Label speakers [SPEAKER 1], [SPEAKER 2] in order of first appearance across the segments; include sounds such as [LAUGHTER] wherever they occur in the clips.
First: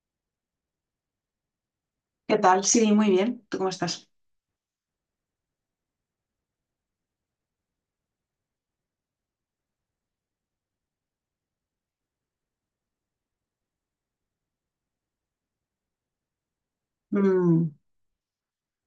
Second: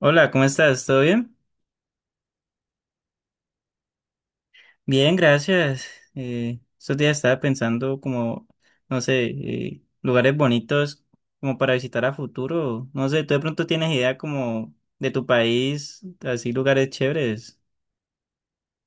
[SPEAKER 1] Hola, ¿cómo estás? ¿Todo bien?
[SPEAKER 2] ¿Qué tal? Sí, muy bien. ¿Tú cómo estás?
[SPEAKER 1] Bien, gracias. Estos días estaba pensando como, no sé, lugares bonitos como para visitar a futuro. No sé, ¿tú de pronto tienes idea como de tu país, así lugares chéveres?
[SPEAKER 2] Mm,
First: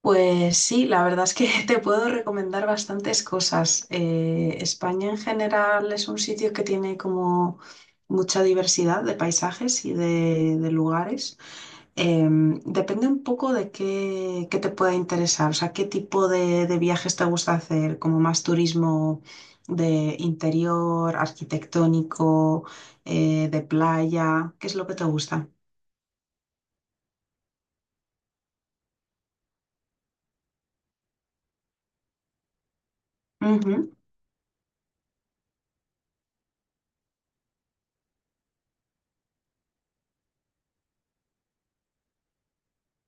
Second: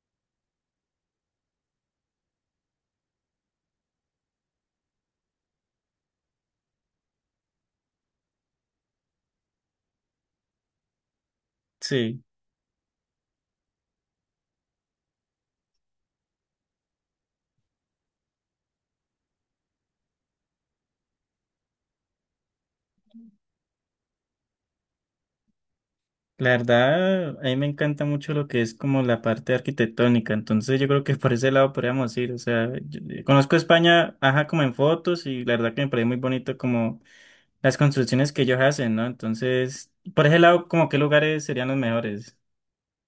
[SPEAKER 2] pues sí, la verdad es que [LAUGHS] te puedo recomendar bastantes cosas. España en general es un sitio que tiene como mucha diversidad de paisajes y de lugares.
[SPEAKER 1] Sí,
[SPEAKER 2] Depende un poco de qué te pueda interesar, o sea, qué tipo de viajes te gusta hacer, como más turismo de interior, arquitectónico, de playa, ¿qué es lo que te gusta?
[SPEAKER 1] la verdad, a mí me encanta mucho lo que es como la parte arquitectónica, entonces yo creo que [LAUGHS] por ese lado podríamos ir. O sea, conozco España, ajá, como en fotos y la verdad que me parece muy bonito como las construcciones que ellos hacen, ¿no? Entonces, por ese lado, como qué lugares serían los mejores.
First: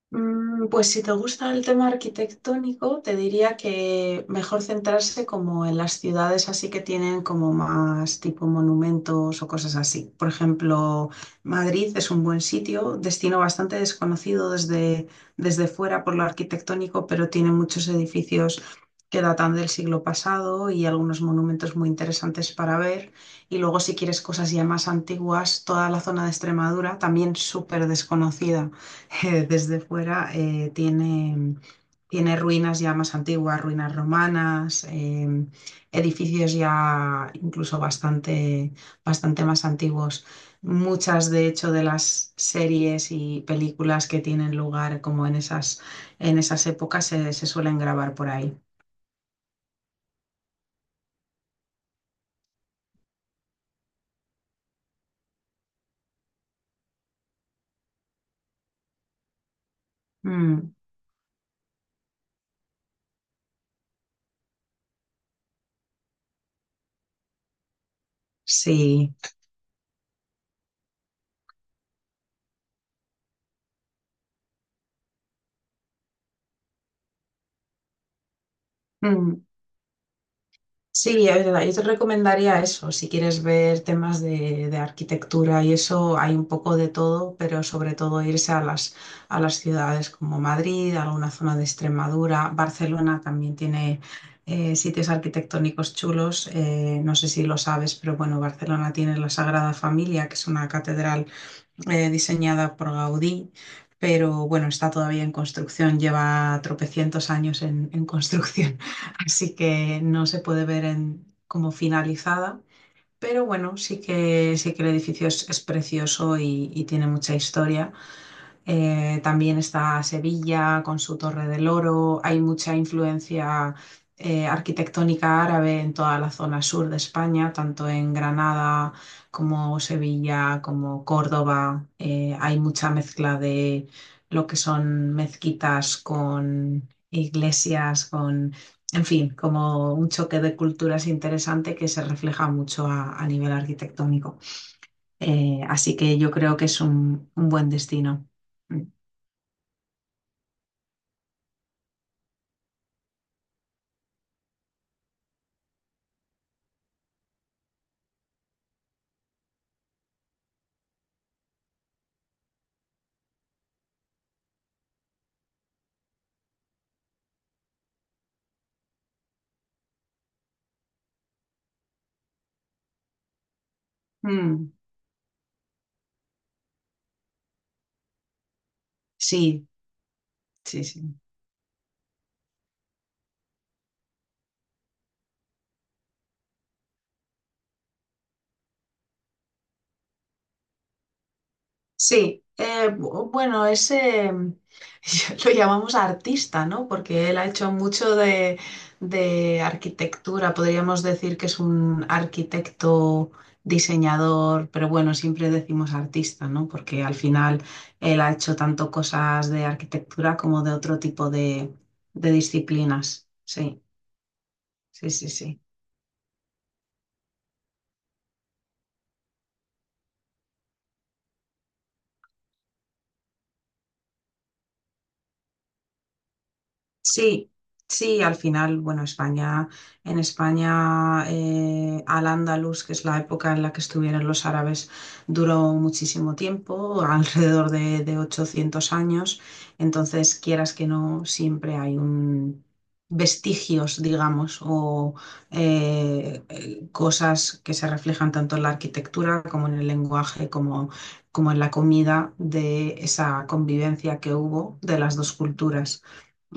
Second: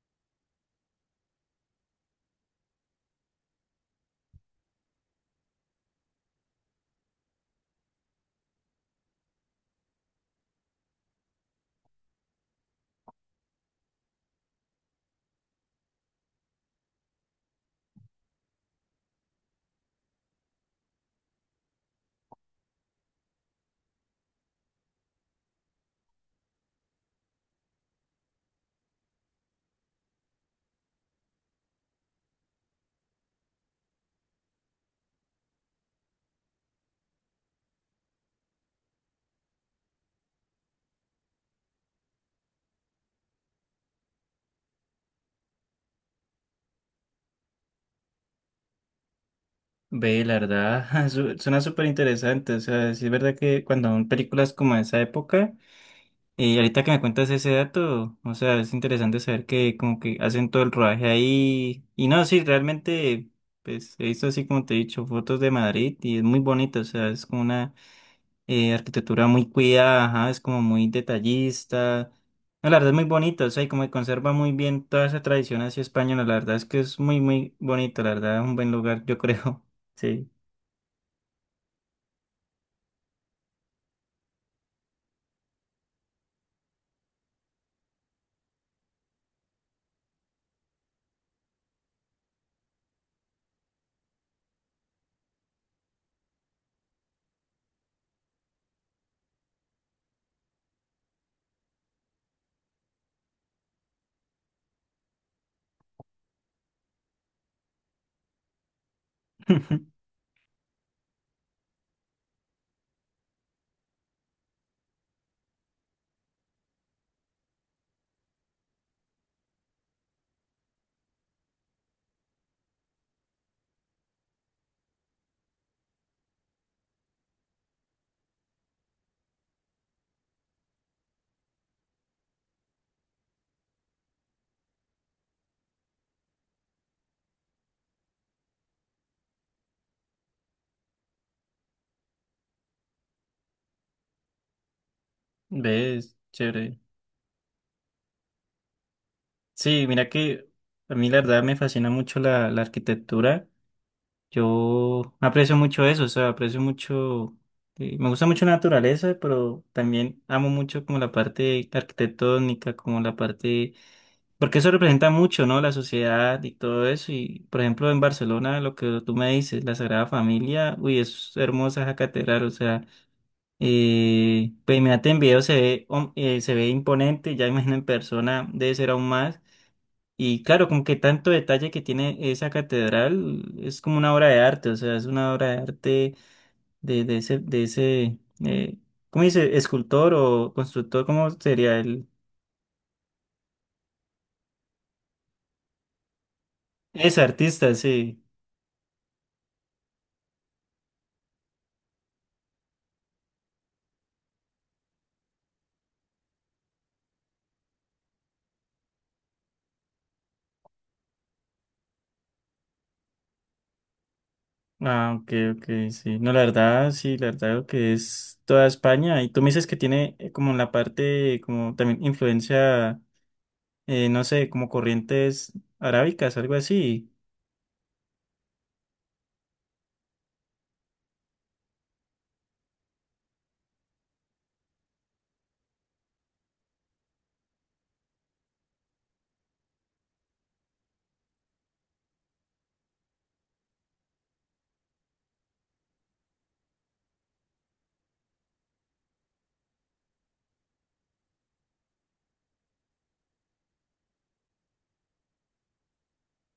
[SPEAKER 2] Mm, pues si te gusta el tema arquitectónico, te diría que mejor centrarse como en las ciudades así que tienen como más tipo monumentos o cosas así. Por ejemplo, Madrid es un buen sitio, destino bastante desconocido desde fuera por lo arquitectónico, pero tiene muchos edificios que datan del siglo pasado y algunos monumentos muy interesantes para ver. Y luego si quieres cosas ya más antiguas, toda la zona de Extremadura también súper desconocida. [LAUGHS] Desde fuera, tiene ruinas ya más antiguas, ruinas romanas, edificios ya incluso bastante más antiguos. Muchas, de hecho, de las series y películas que tienen lugar como en en esas épocas se suelen grabar por ahí.
[SPEAKER 1] Ve, la verdad, [LAUGHS] suena súper interesante. O sea, sí es verdad que cuando son películas como de esa época, y ahorita que me cuentas ese dato, o sea, es interesante saber que como que hacen todo el
[SPEAKER 2] Mm,
[SPEAKER 1] rodaje ahí. Y no, sí, realmente, pues he visto así como te he dicho, fotos de Madrid y es muy bonito, o sea, es como una
[SPEAKER 2] sí.
[SPEAKER 1] arquitectura muy cuidada, ajá, es como muy detallista. No, la verdad es muy bonito, o sea, y como que conserva muy bien toda esa tradición así española, la verdad es que es muy, muy bonito, la verdad, es un buen lugar, yo
[SPEAKER 2] Mm.
[SPEAKER 1] creo. [LAUGHS] Sí.
[SPEAKER 2] Sí, es verdad, yo te recomendaría eso, si quieres ver temas de arquitectura y eso, hay un poco de todo, pero sobre todo irse a a las ciudades como Madrid, alguna zona de Extremadura, Barcelona también tiene sitios arquitectónicos chulos, no sé si lo sabes, pero bueno, Barcelona tiene la Sagrada Familia, que es una catedral diseñada por Gaudí, pero bueno, está todavía en construcción, lleva tropecientos años en construcción, [LAUGHS] así que
[SPEAKER 1] [LAUGHS]
[SPEAKER 2] no se puede ver como finalizada. Pero bueno, sí que el edificio es precioso y tiene mucha historia. También está Sevilla con su Torre del Oro. Hay mucha influencia arquitectónica árabe en toda la zona sur de España, tanto en Granada como Sevilla, como Córdoba. Hay mucha mezcla de lo que son mezquitas con iglesias, con, en fin, como un choque de culturas interesante que se refleja mucho a nivel arquitectónico. Así
[SPEAKER 1] ¿Ves?
[SPEAKER 2] que yo creo que es
[SPEAKER 1] Chévere.
[SPEAKER 2] un buen destino. Mm.
[SPEAKER 1] Sí, mira que a mí la verdad me fascina mucho la arquitectura. Yo aprecio mucho eso, o sea, aprecio mucho, me gusta mucho la naturaleza, pero también amo mucho como la parte arquitectónica, como la parte, porque eso representa mucho, ¿no? La sociedad y todo eso. Y, por ejemplo, en Barcelona, lo que tú me dices, la Sagrada Familia, uy, es hermosa esa catedral, o sea,
[SPEAKER 2] Mm,
[SPEAKER 1] pues imagínate en video se ve, se ve imponente, ya imagino en persona debe ser aún más.
[SPEAKER 2] sí,
[SPEAKER 1] Y claro, como
[SPEAKER 2] sí,
[SPEAKER 1] que
[SPEAKER 2] sí.
[SPEAKER 1] tanto detalle que tiene esa catedral es como una obra de arte, o sea, es una obra de arte de ese eh, ¿cómo dice? Escultor o constructor, ¿cómo sería el?
[SPEAKER 2] Sí, bueno, ese [LAUGHS] lo llamamos artista, ¿no?
[SPEAKER 1] Es
[SPEAKER 2] Porque él ha hecho
[SPEAKER 1] artista,
[SPEAKER 2] mucho
[SPEAKER 1] sí.
[SPEAKER 2] de arquitectura, podríamos decir que es un arquitecto, diseñador, pero bueno, siempre decimos artista, ¿no? Porque al final él ha hecho tanto cosas de arquitectura como de otro tipo de disciplinas. Sí, sí,
[SPEAKER 1] Ah,
[SPEAKER 2] sí,
[SPEAKER 1] ok,
[SPEAKER 2] sí.
[SPEAKER 1] ok, sí. No, la verdad, sí, la verdad lo que es toda España. Y tú me dices que tiene como la parte, como también influencia, no sé, como corrientes arábicas, algo así.
[SPEAKER 2] Sí, sí, al final, bueno, en España, Al-Ándalus, que es la época en la que estuvieron los árabes, duró muchísimo tiempo, [LAUGHS] alrededor de 800 años. Entonces, quieras que no, siempre hay un vestigios, digamos, o cosas que se reflejan tanto en la arquitectura como en el lenguaje, como, como en la comida de esa convivencia que hubo de las dos culturas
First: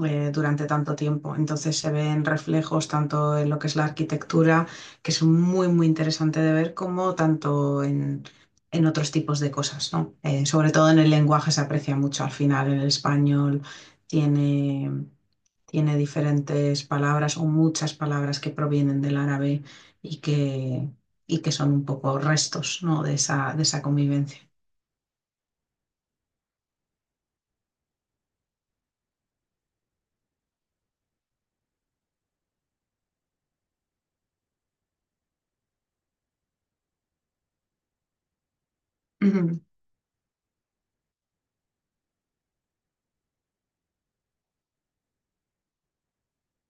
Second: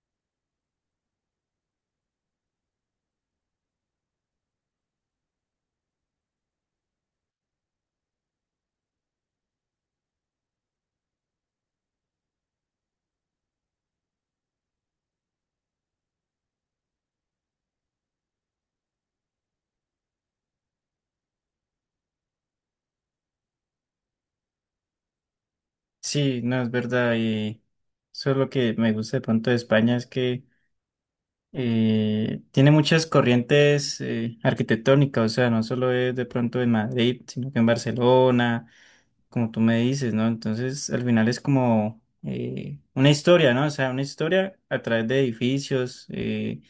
[SPEAKER 2] durante tanto tiempo. Entonces se ven reflejos tanto en lo que es la arquitectura, que es muy, muy interesante de ver, como tanto en otros tipos de cosas, ¿no? Sobre todo en el lenguaje se aprecia mucho. Al final el español tiene, tiene diferentes palabras o muchas palabras que provienen del árabe y que, y que son un poco restos, ¿no? de de esa convivencia.
[SPEAKER 1] Sí, no, es verdad. Y eso es lo que me gusta de pronto de España, es que tiene muchas corrientes arquitectónicas, o sea, no solo es de pronto en Madrid, sino que en Barcelona,
[SPEAKER 2] [CLEARS THROAT]
[SPEAKER 1] como tú
[SPEAKER 2] Ujú.
[SPEAKER 1] me dices, ¿no? Entonces, al final es como una historia, ¿no? O sea, una historia a través de edificios.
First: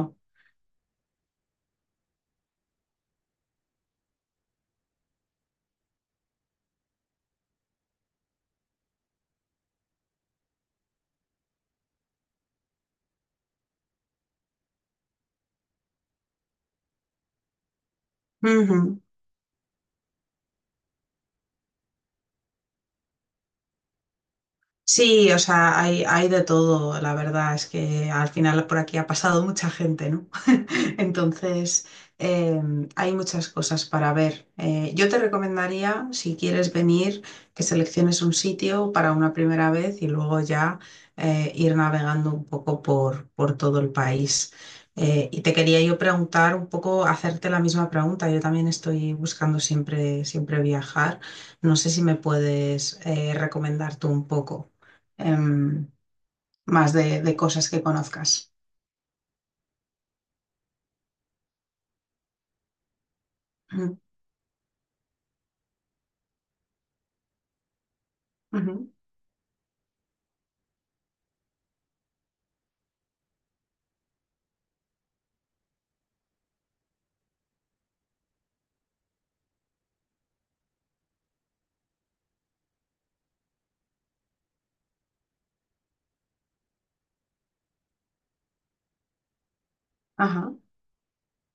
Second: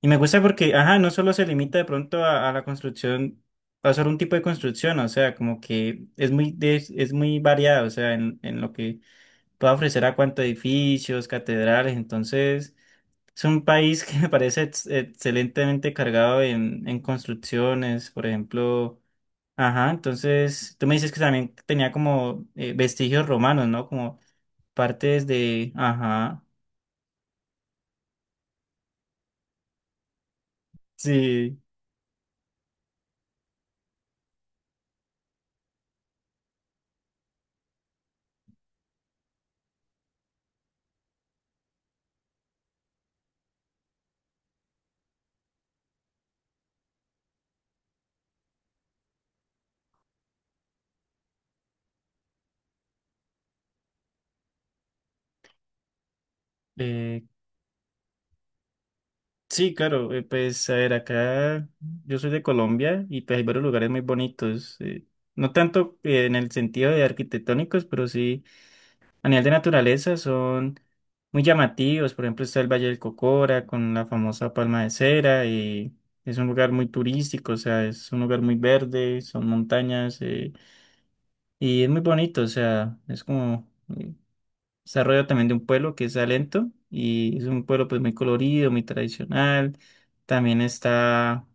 [SPEAKER 1] Y me gusta porque, ajá, no solo se limita de pronto a la construcción, a solo un tipo de construcción, o sea, como que es muy, es muy variado, o sea, en lo que puede ofrecer a cuántos edificios, catedrales, entonces... Es un país que me parece excelentemente cargado en construcciones, por ejemplo.
[SPEAKER 2] Ujú.
[SPEAKER 1] Ajá, entonces tú me dices que también tenía como vestigios romanos, ¿no? Como partes
[SPEAKER 2] Sí, o
[SPEAKER 1] de...
[SPEAKER 2] sea, hay de
[SPEAKER 1] Ajá,
[SPEAKER 2] todo, la verdad es que al final por aquí ha pasado mucha gente, ¿no? [LAUGHS]
[SPEAKER 1] sí.
[SPEAKER 2] Entonces, eh, hay muchas cosas para ver. Yo te recomendaría, si quieres venir, que selecciones un sitio para una primera vez y luego ya ir navegando un poco por todo el país. Y te quería yo preguntar un poco, hacerte la misma pregunta. Yo también estoy buscando siempre viajar. No sé si me puedes recomendar tú un poco em, más
[SPEAKER 1] eh,
[SPEAKER 2] de cosas que conozcas.
[SPEAKER 1] sí, claro, pues a ver, acá yo soy de Colombia y pues hay varios lugares
[SPEAKER 2] Ujú,
[SPEAKER 1] muy bonitos. No tanto en el sentido de arquitectónicos, pero sí.
[SPEAKER 2] ujú.
[SPEAKER 1] A nivel de naturaleza son muy llamativos. Por ejemplo, está el Valle del Cocora con la famosa palma de cera y es un lugar muy turístico, o sea, es un lugar muy verde, son montañas y es muy bonito, o sea, es como eh, desarrollo también de un pueblo que es Salento y es un pueblo pues muy colorido, muy tradicional.
[SPEAKER 2] Ajá.
[SPEAKER 1] También está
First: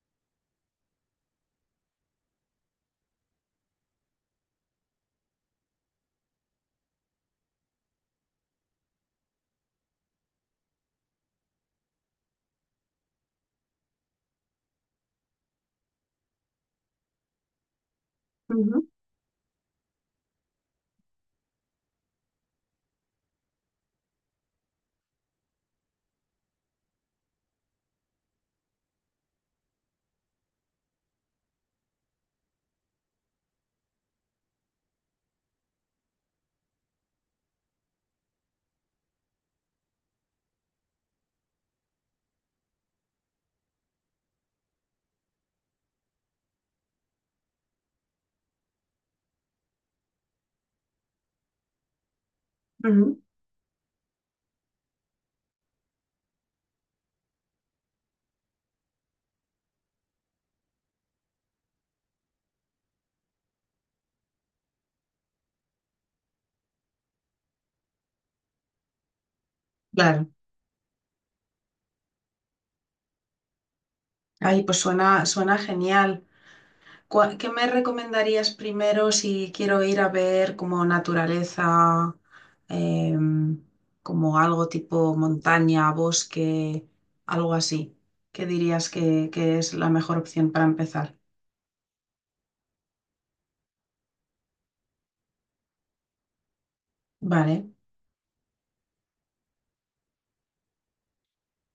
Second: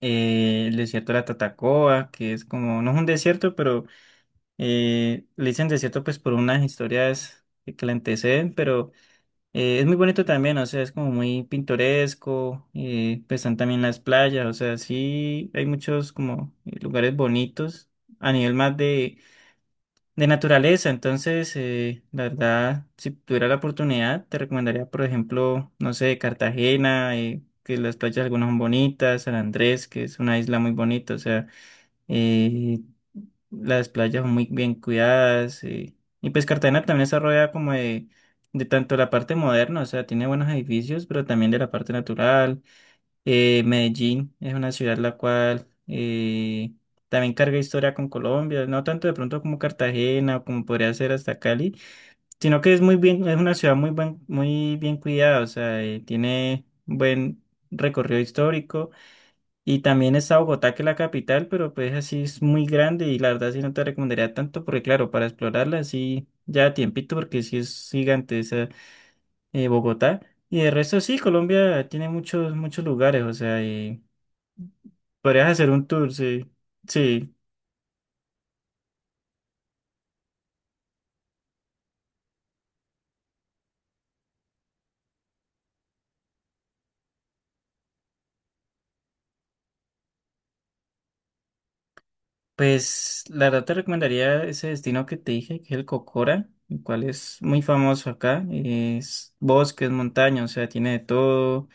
[SPEAKER 1] el desierto de la Tatacoa, que es como, no es un desierto, pero le dicen desierto pues por unas historias que la anteceden, pero... es muy bonito también, o sea, es como muy pintoresco, pues están también las playas, o sea, sí hay muchos como lugares bonitos a nivel más
[SPEAKER 2] Ujú,
[SPEAKER 1] de naturaleza, entonces, la verdad, si tuviera la oportunidad, te recomendaría, por ejemplo, no sé, Cartagena, que las playas algunas son bonitas, San Andrés, que es una isla muy bonita, o sea y las playas son muy bien cuidadas. Y pues Cartagena también está rodeada como de tanto la parte moderna, o sea, tiene buenos edificios, pero también de la parte natural. Medellín es una ciudad la cual también carga historia con Colombia, no tanto de pronto como Cartagena o como podría ser hasta Cali, sino que es muy
[SPEAKER 2] ujú.
[SPEAKER 1] bien, es una ciudad muy bien cuidada, o sea, tiene buen recorrido histórico. Y también está Bogotá, que es la capital, pero pues así es muy grande y la verdad sí no te recomendaría tanto porque claro, para explorarla sí ya a tiempito porque sí es gigante esa Bogotá.
[SPEAKER 2] Claro.
[SPEAKER 1] Y de resto sí, Colombia tiene muchos, muchos lugares, o sea, y
[SPEAKER 2] Ay, pues
[SPEAKER 1] podrías
[SPEAKER 2] suena
[SPEAKER 1] hacer un tour,
[SPEAKER 2] genial.
[SPEAKER 1] sí. Sí,
[SPEAKER 2] ¿Qué me recomendarías primero si quiero ir a ver como naturaleza, em, como algo tipo montaña, bosque, algo así? ¿Qué dirías que es la mejor opción para empezar?
[SPEAKER 1] pues la verdad te recomendaría ese destino que te dije, que es el Cocora, el cual es muy
[SPEAKER 2] Vale.
[SPEAKER 1] famoso acá, es bosques, montañas, o sea, tiene de todo.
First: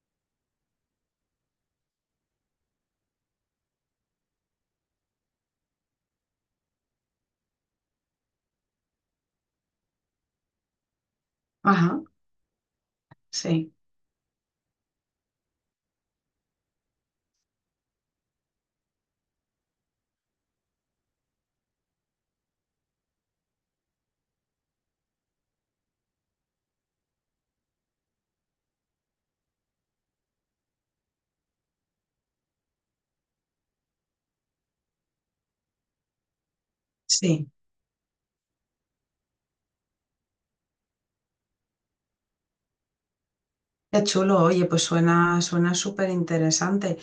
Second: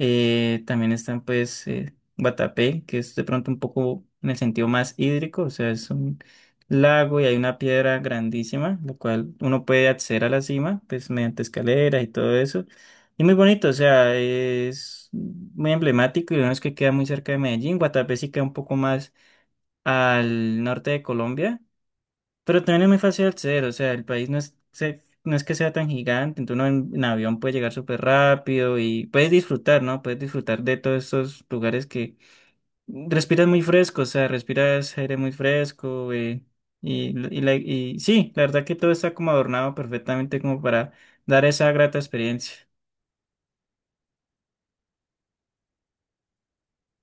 [SPEAKER 1] También están pues Guatapé, que es de pronto un poco en el sentido más hídrico, o sea, es un lago y hay una piedra grandísima, la cual uno puede acceder a la cima, pues mediante escaleras
[SPEAKER 2] Ajá.
[SPEAKER 1] y todo eso. Y muy bonito, o
[SPEAKER 2] Sí.
[SPEAKER 1] sea, es muy emblemático y lo bueno es que queda muy cerca de Medellín. Guatapé sí queda un poco más al norte de Colombia, pero también es muy fácil acceder, o sea, el país no es, no es que sea tan gigante, entonces uno en avión puede llegar súper rápido y puedes disfrutar, ¿no? Puedes disfrutar de todos estos lugares que respiras muy fresco, o sea, respiras aire muy fresco, y, y,
[SPEAKER 2] Sí.
[SPEAKER 1] la- y sí, la verdad que todo está como adornado perfectamente como para dar esa grata experiencia.
[SPEAKER 2] Qué chulo, oye, pues suena súper interesante.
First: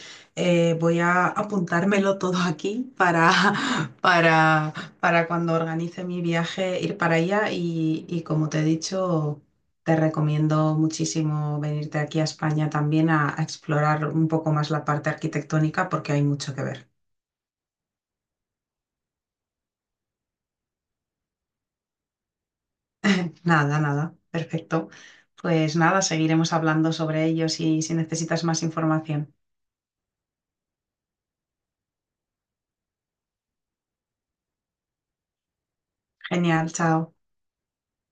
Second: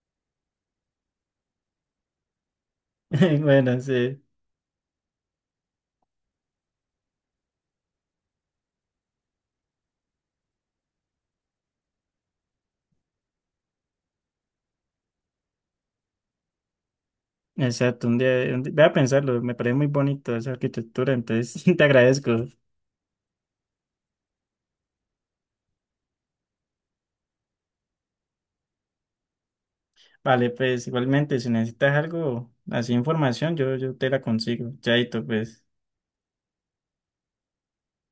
[SPEAKER 2] Voy a apuntármelo todo aquí para,
[SPEAKER 1] [LAUGHS] Bueno,
[SPEAKER 2] [LAUGHS]
[SPEAKER 1] sí.
[SPEAKER 2] para, para cuando organice mi viaje ir para allá y como te he dicho, te recomiendo muchísimo venirte aquí a España también a explorar un poco más la parte arquitectónica porque hay mucho que ver.
[SPEAKER 1] Exacto, un día, voy a pensarlo, me parece muy bonito esa arquitectura, entonces [LAUGHS] te agradezco.
[SPEAKER 2] Nada, nada, perfecto. Pues nada, seguiremos hablando sobre ello si necesitas más información.
[SPEAKER 1] Vale, pues igualmente, si necesitas algo, así información, yo te la consigo. Chaito, pues.
[SPEAKER 2] Genial, chao.